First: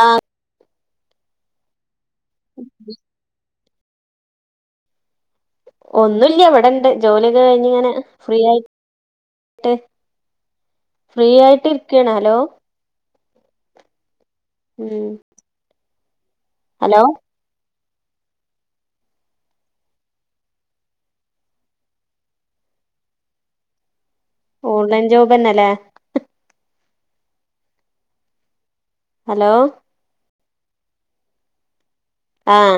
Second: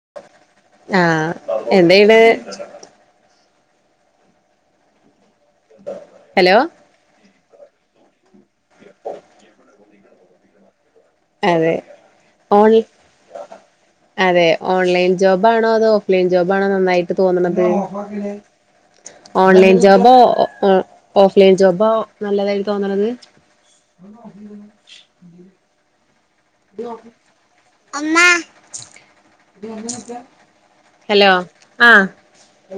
ആഹ് ആ എന് തെയ്നെ ഒന്നുല്ല ഹലോ എവിടെണ്ട് ജോലി കഴിഞ്ഞ് ഇങ്ങനെ ഫ്രീ ആയിട്ട് ഫ്രീ ആയിട്ട് അതെ ഇരിക്കാണ് ഹലോ ഓൺ അതെ ഉം ഓൺലൈൻ ജോബാണോ അതോ ലൈൻ ജോബ് ആണോ ഹലോ നന്നായിട്ട് തോന്നുന്നത് ഓൺലൈൻ ജോബോ ഒ ഓഫ്‌ലൈൻ ജോബോ നല്ലതായി തോന്നണത് ഓൺലൈൻ ജോബന്നല്ലേ അമ്മ ഹലോ ഹലോ ആ ആഹ്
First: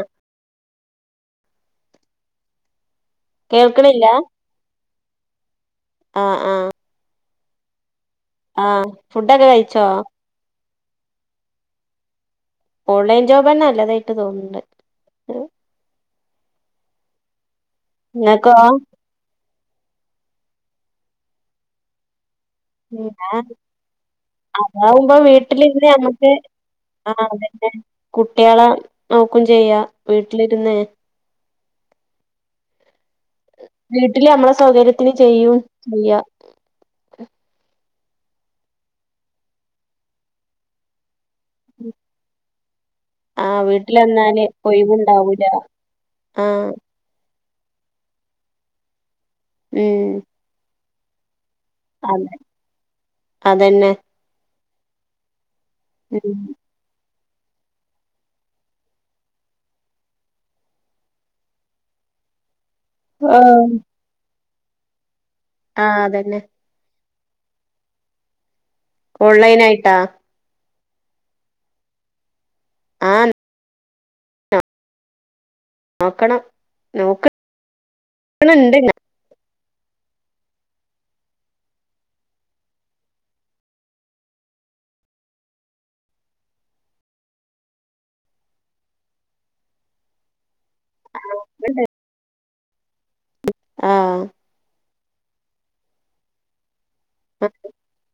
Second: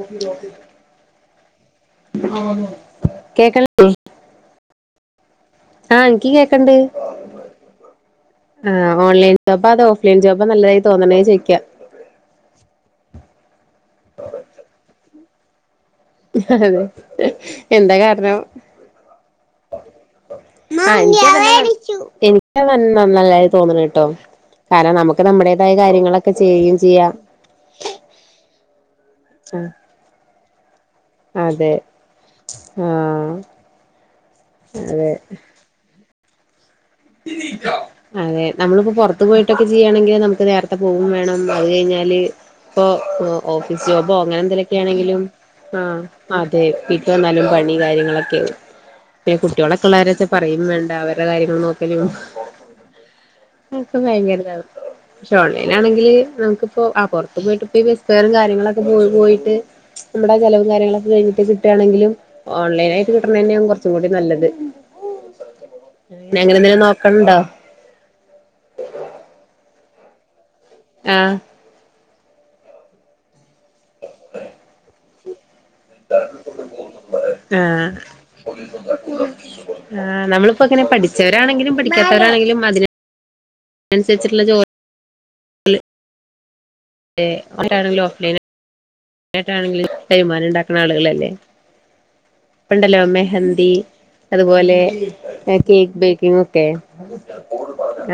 കേക്ക്ണില്ലേ കേൾക്ക്ണില്ലാ ആ ഇൻക്ക് കേക്ക്ണ്ട് ആ ആഹ് ഓൺലൈൻ ഫുഡൊക്കെ ജോബാ കഴിച്ചോ അതോ ഓഫ്‌ലൈൻ ജോബാനല്ലെ തോന്ന് ണെ ചൊയ്ക്ക ഓൺലൈൻ ജോബന്നെ നല്ലതായിട്ട് തോന്ന്ണ്ട് അതെ എന്താ കാരണം ഇങ്ങക്കോ അ എനി നൻ നനല്ലായി തോന്നണ്ട്ട്ടൊ കാരണം അതാവുമ്പോ നമുക്ക് നമ്മുടേതായ വീട്ടിലിരുന്ന് നമ്മക്ക് കാര്യങ്ങളൊക്കെ ചെയ്യ്കയും ചെയ്യാം ആഹ് അതന്നെ കുട്ടികളെ നോക്കും ആ ചെയ്യാ വീട്ടിലിരുന്ന് അതെ ആ വീട്ടില് നമ്മളെ അതെ സൗകര്യത്തിന് ചെയ്യും ചെയ്യ അതെ നമ്മളിപ്പോ പൊറത്തു പോയിട്ടൊക്കെ ചെയ്യാണെങ്കി നമുക്ക് നേർത്തെ പോകും വേണം മ് അത് കഴിഞ്ഞാല് ഇപ്പൊ ഒ ആഹ് ഓഫീസ് ജോബോ അങ്ങനെ വീട്ടിലെന്നാല് എന്തെലൊക്കെയാണെങ്കിലും ഒഴിവുണ്ടാവൂല ആ അതെ ആഹ് ഇപ്പ എന്നാലും പ നി കാര്യങ്ങളൊക്കെ പേ ഉം കുട്ട്യോളൊക്കെള്ളോരൊത് പറയും വേൺ അവര കാര്യങ്ങള് നോ അതെ മ്ം അതന്നെ ഇപ്പം ഭയങ്കര [unintelligible] [unintelligible] അതിനാണെങ്കില് ഉം നമുക്കിപ്പോ ആ പൊറ ഇപ്പപോയിട്ട്പ്പഈ ബെസ് ഫയറും കാര്യങ്ങളൊക്കെ പോ പോയിട്ട് നമ്മ്ടെ ചെലവും കാര്യങ്ങളൊക്കെ കഴിഞ്ഞിട്ട് കിട്ടേണങ്കിലും ഓൺലൈനായിട്ട് കിട്ടണ ന്നയാ കൊറച്ചും കൂടി നല്ലത് ആഹ് അതന്നെ നോക്കണ്ടാ ഓൺലൈൻ ആയിട്ടാ ആഹ് ആഹ് [unintelligible] നോക്കണം ആഹ് നോക്കണണ്ട് ആ നമ്മളിപ്പൊ അങ്ങനെ പഠിച്ചവരാണെങ്കിലും പഠിക്കാത്തവരാണെങ്കിലും അതിന് അനുസരിച്ചിട്ടുള്ള ജോ അല്ലെ ഏ അവ്‌രാണെങ്കിലോ വേന് ലേറ്റാണെങ്കിലും തേയ്മാനം ഇണ്ടാ ന്ന ആളുകളല്ലേ കണ്ടല്ലോ അമ്മേ ഹന്ദി ആഹ് അതുപോലെ ആഹ് കേക്ക് ബേക്കിംഗ് ഒക്കെ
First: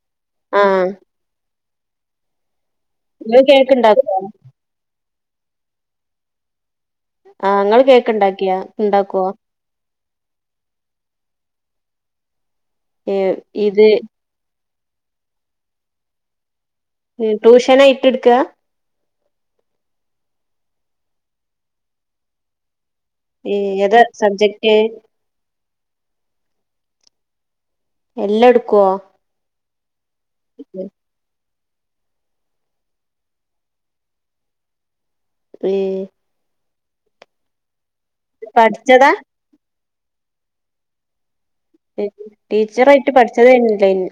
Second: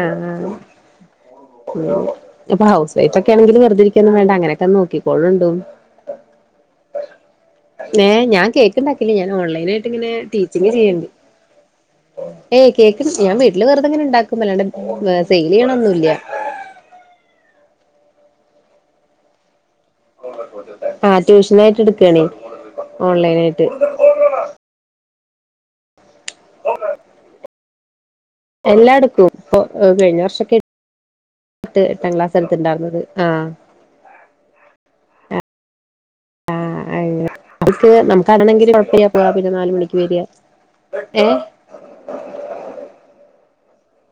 ആഹ് ആഹ് അ മ്ം എപ്പൊ ഹൗസ് സേറ്റൊക്കെ ഇങ്ങള് ആണെങ്കിലും വെറുതിരിക്കാന്നും കേക്ക്ണ്ടാക്കോ വേണ്ട അങ്ങനൊക്കെ നോക്കിക്കൊള്ളുണ്ടോന്ന് ആഹ് ഇങ്ങള് പിന്നേ ഞാൻ കേക്ക്ണ്ടാക്കിയാ കേക്ക്ണ്ടാക്കില്ലേ ഇണ്ടാക്കോ ഞാൻ ഓൺലൈനായിട്ട് ഇങ്ങനെ ടീച്ചിങ് ചെയ്യണ്ട്ണ്ട്. ഏയ് കേക്ക് ഏഹ് ഞാൻ വീട്ടില് ഇത് വെറുതെങ്ങെന ഇണ്ടാക്കും ന്നല്ലാണ്ട് മ്ഏ സെയ്ലെയ്യണൊന്നുംല്ല ട്യൂഷനായിട്ടെട്ക്കാ ആഹ് ട്യൂഷനായിട്ട് എട്ക്കാണ് ഏ എതാ സബ്ജെക്റ്റ് എല്ലാം ഇട്ക്കോ എല്ലാട്ക്കും പ്പോ ഉം കഴിഞ്ഞവർഷക്കേ പത്ത് എട്ടാം ക്ലാസ് എടുത്ത്ണ്ടാർന്നത് ആ ഏ ആ [unintelligible] നമുക്കറിണെങ്കില് കുഴപ്പല്ല്യാ പഠിച്ചതാ പോ പിന്നെ നാല് മണിക്ക് രിയാ ഏ [unintelligible] ടീച്ചറായ്ട്ട് പഠിച്ചതന്നെ [unintelligible]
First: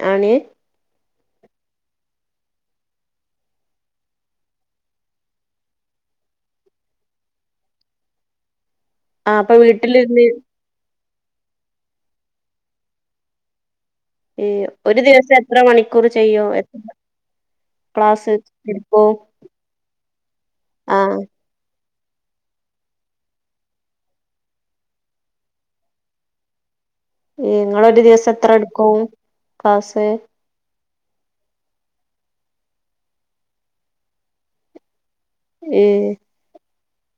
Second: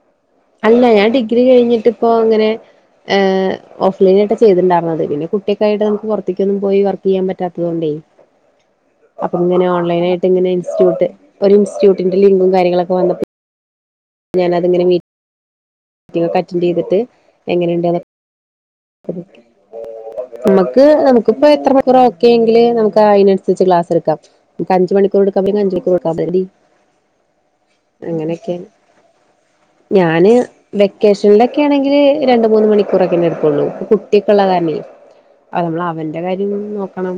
അല്ല ഞാൻ ഡിഗ്രി കഴിഞ്ഞിട്ട് ഇപ്പൊ ഇങ്ങനെ ഏഹ് ഓഫ് ലൈനായിട്ടാ ചെയ്തിണ്ടാർന്നത് പിന്നെ കുട്ടിയക്കായിട്ട് നമുക്ക് പുറത്തേക്കൊന്നും പോയി വർക്കെയ്യാൻ പറ്റാത്തത്‌ കൊണ്ടേ അപ്പൊ ആഹ് ഇങ്ങനെ ഓൺലൈനായിട്ട് വീട്ടിലിരുന്ന് ഇങ്ങനെ ഇൻസ്റ്റിറ്റ്യുട്ട് ഒരു ഇൻസ്റ്റ്റ്റ്യൂട്ടിന്റെ ലിങ്കും കാര്യങ്ങളൊക്കേ വന്നപ്പോ ഏഹ് ഞാനത്ങ്ങനെ വീ ഒരു ദിവസം എത്ര മണിക്കൂർ ചെയ്യൂ എത്ര എങ്ങനെയുണ്ട് ക്ലാസ് എടുക്കും നമുക്ക് ആഹ് നമുക്കിപ്പേത്ര ഒരു മണിക്കൂറ് ഓക്കെങ്കില് നമുക്ക് ഐനൻസരിച്ച് ക്ലാസ് എടുക്കാം ക്ക്‌ അഞ്ച് മണിക്കൂർ എടുക്കാ [unintelligible] അഞ്ച് മണിക്കൂറെടുക്കാം [unintelligible] നിങ്ങളൊരു ദിസം എത്രടുക്കും ക്ലാസ് വെക്കേഷനിലെക്കേ ആണെങ്കില് രണ്ട് മൂന്ന് മണിക്കൂറൊക്കേന്നെടുക്കൂ ള്ളൂ ഇപ്പൊ കുട്ടിക്കോള്ളകാർണേ അ ഏ നമ്മളവന്റെ കാര്യം നോ പണം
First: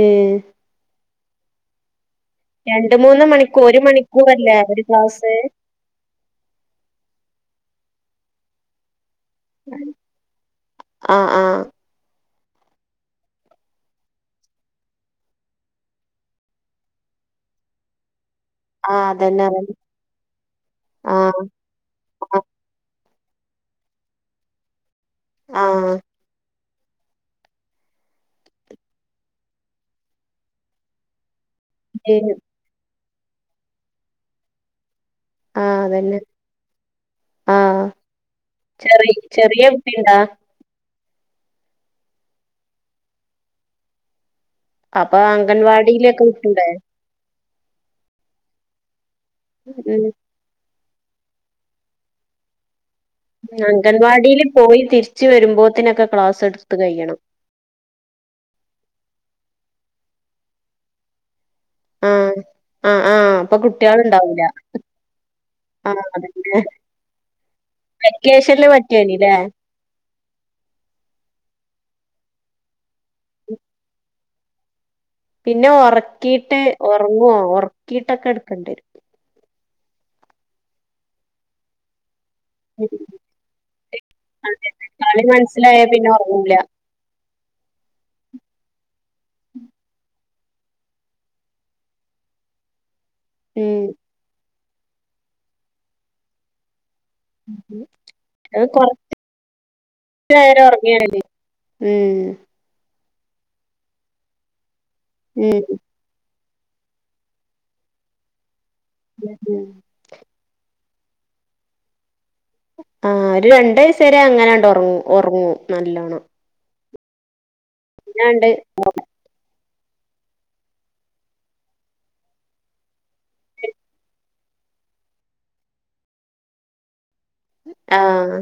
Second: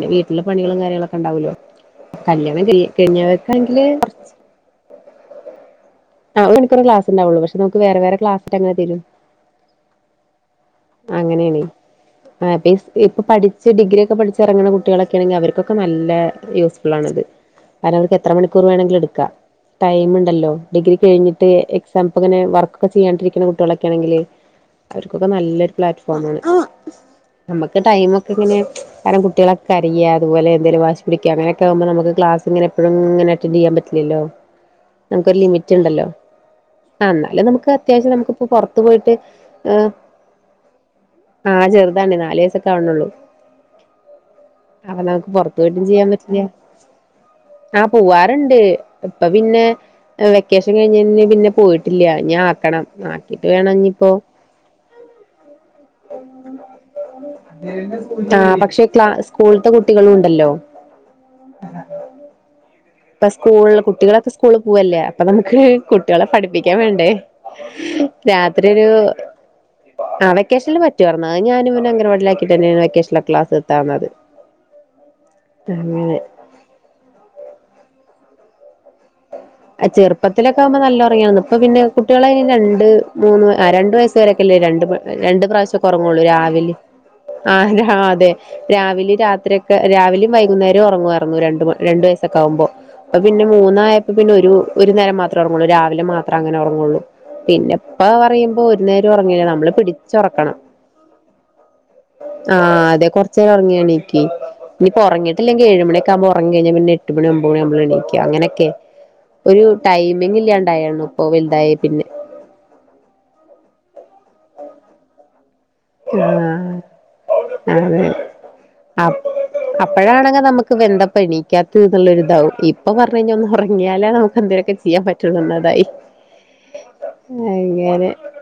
ഏ വീട്ടിലേ പണികളും കാര്യങ്ങളൊക്കേ ക്കണ്ടാവല്ലോ രണ്ട് മൂന്ന് മണിക്കൂ ഒരു മണിക്കൂറല്ലേ ഒരു ക്ലാസ്സ് ആ ഒരുമണിക്കൂറെ ക്ലാസ്ണ്ടാവള്ളൂ പക്ഷേ നമുക്ക് വേറെ വേറെ ക്ലാസ്സിട്ടങ്ങനെ തരും ആ ആ അങ്ങനെയാണെ ആ പിസ് ഇപ്പൊ പഠിച്ച് ഡിഗ്രി ഒക്കെ പഠിച്ച്റങ്ങ്ണ കുട്യാളക്കേണങ്കില് അവർക്കൊക്കെ നല്ല യൂസ്ഫുളാണത് കാരണം അവർക്ക് എ എത്ര മണിക്കൂർ ആഹ് വേണങ്കിലെടുക്കാ അതന്നെ അതന്നെ ടൈമ്ണ്ടല്ലോ ഡിഗ്രി ആഹ് കഴിഞ്ഞിട്ട് എക്സാംപ്പങ്ങനെ വർക്കൊക്കേ ചെയ്യാണ്ടിരിക്ക്ണ കുട്യാളൊക്കേണെങ്കില് അവർക്കൊക്കെ നല്ലൊരു ആഹ് പ്ലാറ്റ്ഫോമാണ് നമുക്ക് ടൈമ ഒക്കെ ഇങ്ങനെ കാരണം കുട്ടികളൊക്കെ അരയ അതുപോലെ എന്തെലും വാശി പിടിക്ക അങ്ങനെ മ്പോ നമക്ക് ക്ലാസ്ങ്ങെനെ എപ്പഴും ങ്ങനെ അറ്റന്റെയ്യാൻ പറ്റില്ലല്ലോ ആഹ് [unintelligible] അതന്നെ [unintelligible] ആ ന്നാല് നമുക്ക് ആഹ് അത്യാവശ്യം നമുക്ക്പ്പൊ പുറത്തു പോയിട്ട് ചെറിയ ചെറിയ ആ കുട്ടിണ്ടാ ആ ചെറുതാണ് നാല് വയസൊക്കെ ആവണള്ളൂ അപ്പൊ അംഗൻവാടിയിലൊക്കെ പറ്റില്ല വിട്ടുടെ ആ പൂവാറ്ണ്ട് അപ്പൊ പിന്നെ ഉം വേ ഉച്ച കയിഞ്ഞ്ഞ്ഞ് പിന്നെ പോയിട്ടില്ല ഇനി ആക്കണം ആക്കിട്ട് വേണം ഇനിയിപ്പോ അംഗൻവാടീൽ പോയി തിരിച് വരുമ്പോത്തിനൊക്കെ ക്ലാസ്സ് എടുത്ത് കയ്യണം ക്ല സ്കൂളത്തെ കുട്ടികളുണ്ടല്ലോ ആഹ് ആഹ് ഇപ്പ ആഹ് അപ്പൊ സ്കൂള് കുട്ടികളൊക്കെ കുട്ടിയാളുണ്ടാവൂല സ്കൂളിൽ പോവല്ലേ അപ്പൊ നമുക്ക് ആഹ് കുട്ടികളെ അതന്നെ പഠിപ്പിക്കെ വേണ്ടേ രാത്രി വെക്കേഷനില് ഒരു പറ്റേനില്ലേ അ വെക്കേഷനിൽ പറ്റുവാർന്ന് അത് ഞാനിവ അംഗംനവാടി ലാക്കിട്ടന്നേണ് വെക്കെഷണൽ ക്ലാസ് എത്താന്നത് പിന്നെ ഒറക്കിയിട്ട് ഒറങ്ങുവോ ഒറക്കി ട്ടൊക്കെ എടുക്കേണ്ട കരും ആ ചെറുപ്പത്തിലക്കെകുമ്പോ നല്ലറിയാന്ന് ഇപ്പ പിന്നെ കുട്ടികളയ്ന് രണ്ട് മൂന്ന് രണ്ട് വയസ് വരൊക്കെല്ലേ അതെ രണ്ട് കളി രണ്ട് മനസ്സിലായ പ്രാവശ്യക്കെ പിന്നെ ഉറങ്ങുള്ളൂ ഉറങ്ങൂല രാവിലെ ആഹ് അതെ രാവിലെ രാത്രിയൊക്കെ രാവിലെ വൈകുന്നേരവു ഉറങ്ങാർന്നു രണ്ട് രണ്ട് വയസ്സൊക്കെ ആവുമ്പൊ പ്പൊ പിന്നെ ഉം മൂന്നായി പിന്നൊരു ഒരു നേരം മാത്രേ ഉറങ്ങുള്ളൂ രാവിലെ മാത്രാ അങ്ങനെ ഉറങ്ങുള്ളൂ പിന്നെപ്പാ പറയുമ്പോ അത് ഒരു കൊറച്ചു നേരം ഉറങ്ങില്ല നമ്മള് പിടിച്ചുറക്കണം നേരം ഉറങ്ങിയാലല്ലേ ഉം ആ ഹ് അ തെ കൊറച്ചേരുറങ്ങിയാണീക്ക് ഇനിപ്പൊറങ്ങിട്ടില്ലെങ്കി ഉം ഏഴുമണക്കാവുമ്പോ ഉറങ്ങി കഴഞ്ഞാ പിന്നെ എട്ട് മണി ഒമ്പത് മണിയാവുമ്പളാ എണിക്ക അങ്ങനക്കെ ഒരു ഉം ടൈമിങ്ങില്ലാണ്ടായണു പ്പോ വൽതായെ പിന്നെ ആ ഒരു രണ്ട് വയസെരെ അങ്ങനെണ്ട് ഉറങ്ങു ഉറങ്ങും നല്ലോണം ആഹ് അതെ പിന്നാണ്ട് അ അപ്പോഴാണെങ്ക നമുക്ക് വെന്ത പണീക്കാത്തന്നുള്ളൊരുതാവും ഇപ്പൊ പറഞ്ഞു കഴിഞ്ഞാൽ ഒന്ന് ഉറങ്ങിയാലേ നമുക്ക് എന്തേൊക്കെ ചെയ്യാൻ പറ്റുള്ളൂ എന്നതായി അങ്ങനെ ആഹ്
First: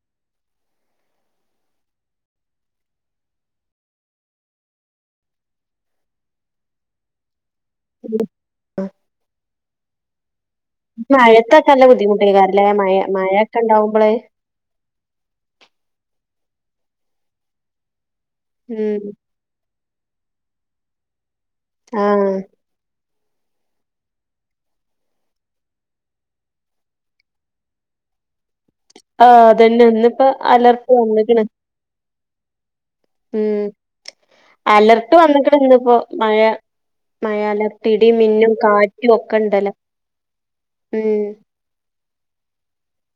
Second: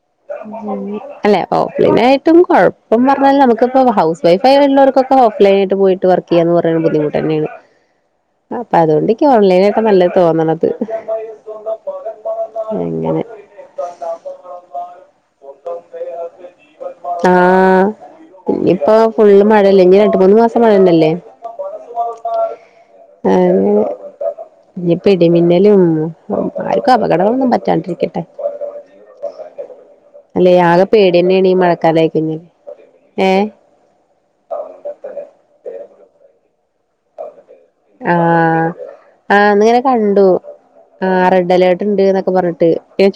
[unintelligible] അല്ല ഓഫ് ലൈനായിട്ടും കുഴപ്പം പറഞ്ഞാല് നമുക്കിപ്പ ഹൗസ് വൈഫ് ആയിട്ടള്ളവർക്കൊക്ക ഓഫ്‌ലൈനായിട്ട് പോയിട്ട് വർക്ക് ചെയ്യാന്ന് പറയുന്ന ബുദ്ധിമുട്ടെന്നെയാണ് അപ്പൊ അതുകൊണ്ടെക്ക ഓൺലൈനായി അത് നല്ല തോന്നണ മഴത്തൊക്കെ നല്ല ബുദ്ധിമുട്ടാരിക്കാരല്ലേ മഴ അങ്ങനെ മഴെക്കെ ഇണ്ടാവുമ്പോള് ആഹ് ഇനിപ്പോ ഉം ഫുള്ള് മഴ ല്ല ഇനിരണ്ട് മൂന്ന് മാസങ്ങളന്നല്ലേ ആഹ് ആഹ് ഇനിപ്പിടിമിന്നലും ആർക്കും അപകടങ്ങളൊന്നും പറ്റാണ്ടിരിക്കട്ടെ ആ അതന്നെ ന്ന്പ്പ അലർ പേടിയന്നാണി മഴക്കാല പിന്നെ ഉം അലർട്ട് വന്നിക്ണ് ന്ന് പ്പൊ മഴ മഴാല ആ ആ ന്നിങ്ങനെ കണ്ടു ആ റെഡ് അലേർട്ട് ണ്ട് ന്നൊ ക്കെ പറഞ്ഞിട്ട് പിന്നെ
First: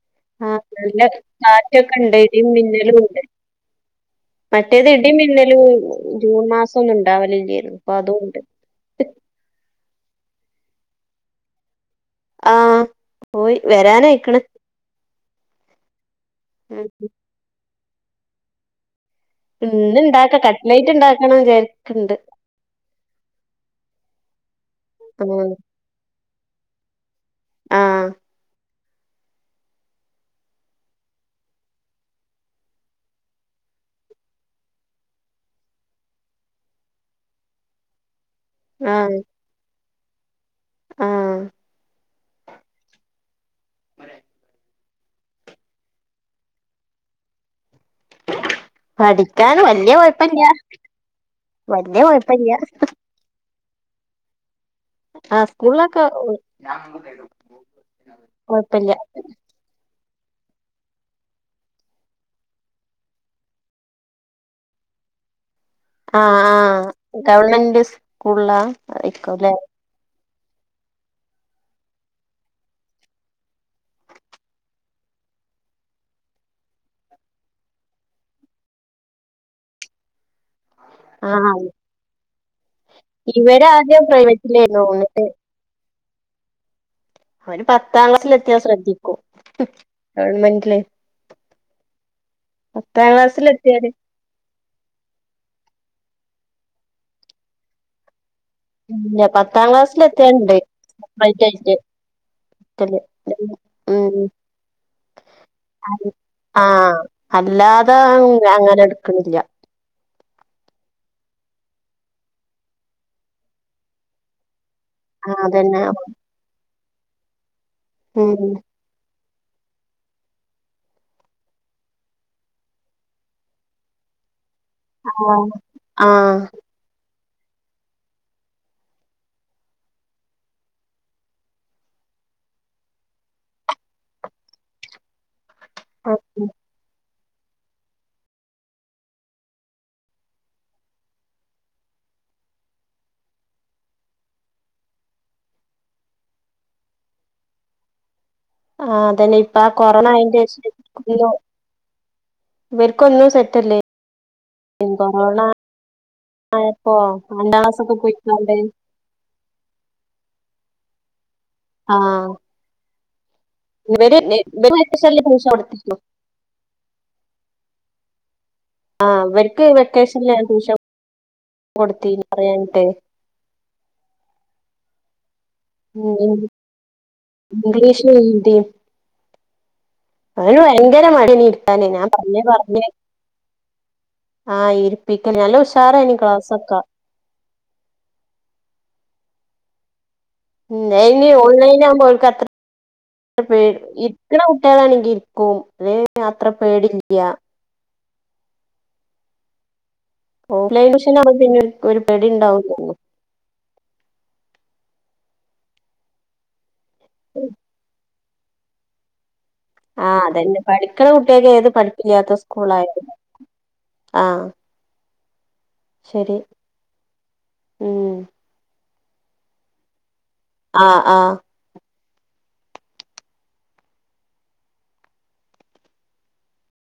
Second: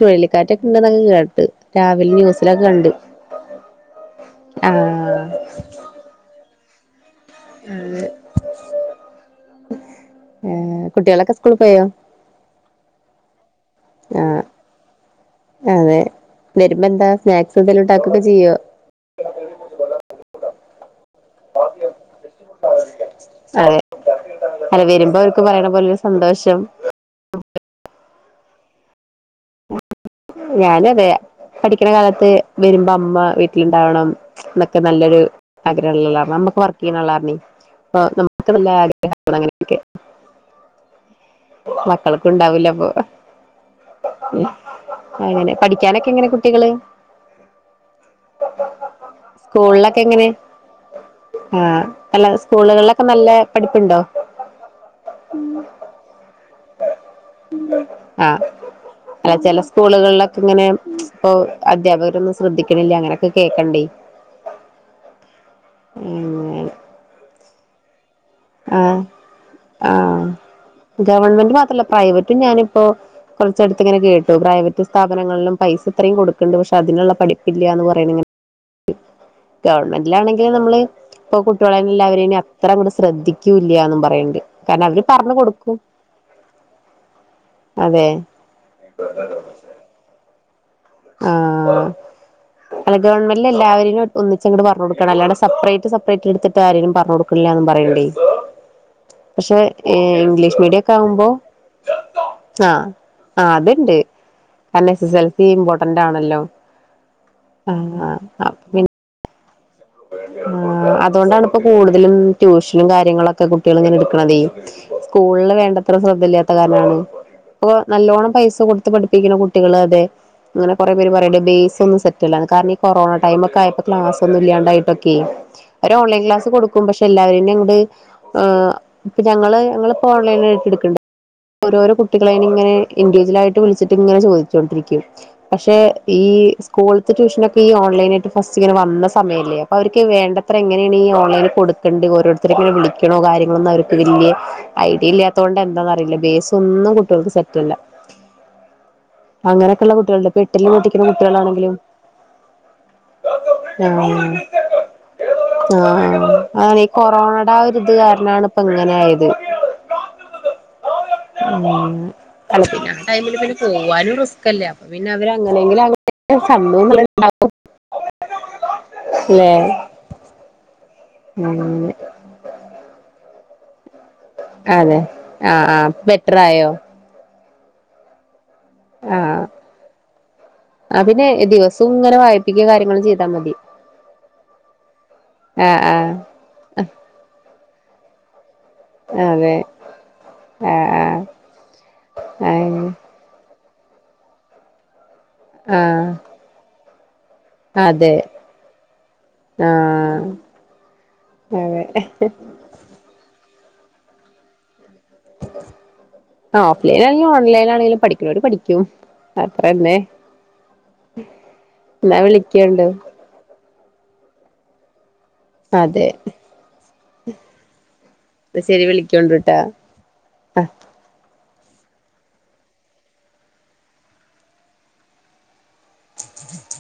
ആ ചുഴലിക്കാറ്റൊക്കെ നല്ല ഉണ്ടെന്നൊക്കെ കേട്ട് കാറ്റൊക്കെ രാവിലെ ഇണ്ട് ഇടി ന്യൂസിലൊക്കെ കണ്ട് മിന്നലും ണ്ട് മറ്റേത് ആഹ് ഇടിമിന്നലും ജൂൺ മാസ [unintelligible] രാവലും ചെയ്യുന്നു അപ്പൊ അതൊണ്ട് ആ കുട്ടികളൊക്കെ സ്കൂള് പോയോ ആഹ് പോയി ആ വരാനായിക്കണ് അതെ വരുമ്പോ ഉം. എന്താ സ്നാക്സ് എന്തേലും [unintelligible] ചെയ്യോ ഇന്ന് ഇണ്ടാക്ക കട്ലൈറ്റ് ഇണ്ടാ അതെ അല്ല വരുമ്പോ അവർക്ക് ആഹ് പറയണ പോലര് സന്തോഷം ആഹ് ഞാന അതെ പഠിക്കണ കാലത്ത് വരുമ്പോ അമ്മ വീട്ടിലുണ്ടാവണം എന്നൊക്കെ നല്ലൊരു ആഗ്രഹം ഉള്ളള്ള അമ്മ പ്പൊ വർക്ക് ചെയ്യണ ആളർന്നെ അപ്പൊ ന ആഹ് [unintelligible] ആഹ് മക്കൾക്ക ഇണ്ടാവൂലപ്പൊ അങ്ങനെ പഠിക്കാനൊക്കെ എങ്ങനെ കുട്ടികള് പഠിക്കാൻ വലിയ സ്കൂളിലൊക്കെ എങ്ങനെ കുഴപ്പില്ല്യാ ആഹ് വലിയ അല്ല കുഴപ്പില്ലാ സ്കൂളുകളിലൊക്കെ നല്ല പഠിപ്പുണ്ടോ ആ സ്കൂളിലൊക്കെ ആഹ് കുഴപ്പില്യ അല്ല ചില സ്കൂളുകളിലൊക്കെ ഇങ്ങനെ പ്പൊ അധ്യാപകരൊന്നും ശ്രദ്ധിക്കണില്ല അങ്ങനെയൊക്കെ കേക്കണ്ടേ ആ ആ ഗവൺമെ എസ് കുള്ളാ ആഹ് ഇക്കുല്ലേ ആഹ് ഗവൺമെന്റ് മാത്രല്ല പ്രൈവറ്റും ഞാനിപ്പോ കുറച്ചടുത്ത് ഇങ്ങനെ കേട്ടു പ്രൈവറ്റ് സ്ഥാപനങ്ങളിലും പൈസ ഇത്രയും കൊടുക്കണ്ട് പക്ഷെ അതിനുള്ള പഠിപ്പില്ലാന്ന് പറയണിങ്ങനെ ട്ടു ഗവൺമെന്റിലാ ഇനി നമ്മള് പൊ ആഹ് കുട്ടികളെ എല്ലാവരയും ഇനി അത്ര ശ്രദ്ധിക്കൂല്ലന്നും ഇവരാദ്യം പറയണ്ട് പ്രൈവറ്റിലായിരുന്നു കാരണം അവര് പറഞ്ഞു കൊടുക്കും ഒരു പത്താം അതെ ക്ലാസ്സില് എത്തിയാൽ ശ്രദ്ധിക്കൂ ഗൺമെൻ ആ പത്താം ഗവൺമെന്റില് ക്ലാസ്സിലെത്തിയാല് എല്ലാവരും ഒന്നിച്ച അങ്ങോട് പറഞ്ഞു കൊടുക്കണം അല്ലാതെ സെപ്പറേ സെപ്പറേറ്റ് എടുത്തിട്ട് ആരലും പറഞ്ഞ കൊടുക്കില്ലന്ന് പറയണ്ടേ ഇല്ല പക്ഷെ പത്താം ക്ലാസ്സിലെത്തിയാണ്ട് ഇംഗ്ലീഷ് മീഡിയം ഒക്കെ ആവുമ്പോ സെപ്പറേറ്റ് ആയിട്ട് ആ എടുക്കല് ആ അത്ണ്ട് കാരണം എസ് എസ് എൽ സി ഇമ്പോ ആ അല്ലാതെ അങ്ങനെ എടുക്കുന്നില്ല. ആ അതുകൊണ്ടാണ് ഇപ്പോ കൂടുതലും ട്യൂഷനും കാര്യങ്ങളൊക്കെ കുട്ടികൾ ഇങ്ങനെ എടുക്കണതെ ആഹ് സ്കൂളില് അതന്നെ വേണ്ടത്ര ശ്രദ്ധയില്ലാത്ത കാരാണണ്. അപ്പ നല്ലോണ്ണം ഉം പൈസ കൊടുത്ത് പഠി കുട്ടികൾ അതെ അങ്ങനെ കുറെ പേര് പറയുണ്ട് ബേസും സെറ്റല്ല കരണം ഈ കൊറോണ ടൈം ഒക്കെയ ക്ലാസ് ഒന്ന ഇല്ലാണ്ടെ അത്ക്കെ ആഹ് ഒരു ഓൺലൈൻ ആഹ് ക്ലാസ് കൊടുക്കും പക്ഷെ എല്ലാവരിൻ്റെയും കുടെ ആ ഇപ്പം ഞങ്ങള് ഓൺലൈനട്ട് എടുക്കണ്ട് ഓരോരോ കുട്ടികളെും ഇങ്ങനെ ഇൻിവിജവൽ ആയിട്ട് വിളിച്ചിട്ട് ഇങ്ങനെ ചോദിച്ചോണ്ടിരിക്കും. പക്ഷെ ഈ സ്കൂൾ ട്യൂഷനക്കെ ഈ ഓൺലെൻനായിട്ട് പസ്റ്റ് ഇങ്ങന വന്ന സമയമല്ലേ അവർക്ക് വേണ്ടത്ര എങ്ങനെയാണ് ഈ ഓൺലൈനിൽ കൊടുക്കേണ്ട ഓരോരുത്തരെങ്ങനെ വിളിക്കണോ കാര്യങ്ങളൊന്നും അവർക്ക് വല്യ ഐഡിയ ഇല്ലാത്ത കൊണ്ട് എന്താന്ന് അറിയില്ല ബേസ് ഒന്നും കുട്ടികൾക്ക് സെറ്റ്ല്ല ആ അതന്നെ ഇപ്പ ആ കൊറോണ ഇപ്പൊ അയിന്റെ എട്ടിലും പഠിക്കുന്ന കുട്ടികളാണെങ്കിലും ഇവർക്കൊന്നും സെറ്റല്ലേ ആ അ ആയപ്പോ കൊറോണയുടെ രണ്ടാം ആ ഒരിത് ക്ലാസ്സൊക്കെ കാരണണ് പോയിക്കാണ്ട് ഇപ്പൊ ഇങ്ങനെ ആയത് ഉം ആഹ് തല പിന്ന ടെയിമില് പി പോവാനും ഇവര് റിസ്ക്ല്ലേ ഇവര് അപ്പൊ പിന്നെ വെക്കേഷനില് അവര് ട്യൂഷൻ അങ്ങനെങ്കിലും കൊടുത്തിരുന്നു അങ്ങനെ കണ്ടു ത്തള്ളയിതാവു ആ അവർക്ക് വെക്കേഷനിലാണ് ടുഷം ഉം കൊടുത്ത് കഴിഞ്ഞ് പറയേണ്ടെ അതെ ആ ആ ബെറ്ററായോ ഇംഗ്ലീഷിന് എന്തെ ആഹ് അവന് ഭയങ്കര ആഹ് പിന്നെ മടി ഇരുത്താന് ദിവസവും ഞാൻ ഇങ്ങനെ പറഞ്ഞ് വായിപ്പിക്കുക പറഞ്ഞ് കാര്യങ്ങളും ചെയ്താൽ മതി ആ ഇരിപ്പിക്ക നല്ല ആഹ് ആഹ് ഉഷാറനി ക്ലാസൈക്ക അതെ ആഹ് ഇനി ഓൺലൈൻ ആവുമ്പോ അവൾക്ക് അത്ര ആഹ് ആഹ് ഇരിക്കണകുട്ടികളാണെങ്കിൽ ഒ ആഹ് യാത്ര പേട [unintelligible] അതെ ആഹ് ഓൺലൈൻ ട്യൂഷനാകുമ്പോൾ പിന്നെ അതെ ഒരു പേടിഉണ്ടാവുവെന്ന് തോന്നുന്നു. ആഹ് ല്ല ഓൺലൈൻ ആണെലും പഠിക്കും. ള്ളേര് പഠിക്കൂ. ആഅതന്നെ പഠിക്കണ കുട്ടികൾക്ക് ഏത് എന്നാ പഠിപ്പില്ലാത്ത സ്കൂള വിളിക്കണ്ട് ആയാലു ആ അതെ ഉം ശരി വിളി [unintelligible] ആ ആ [unintelligible]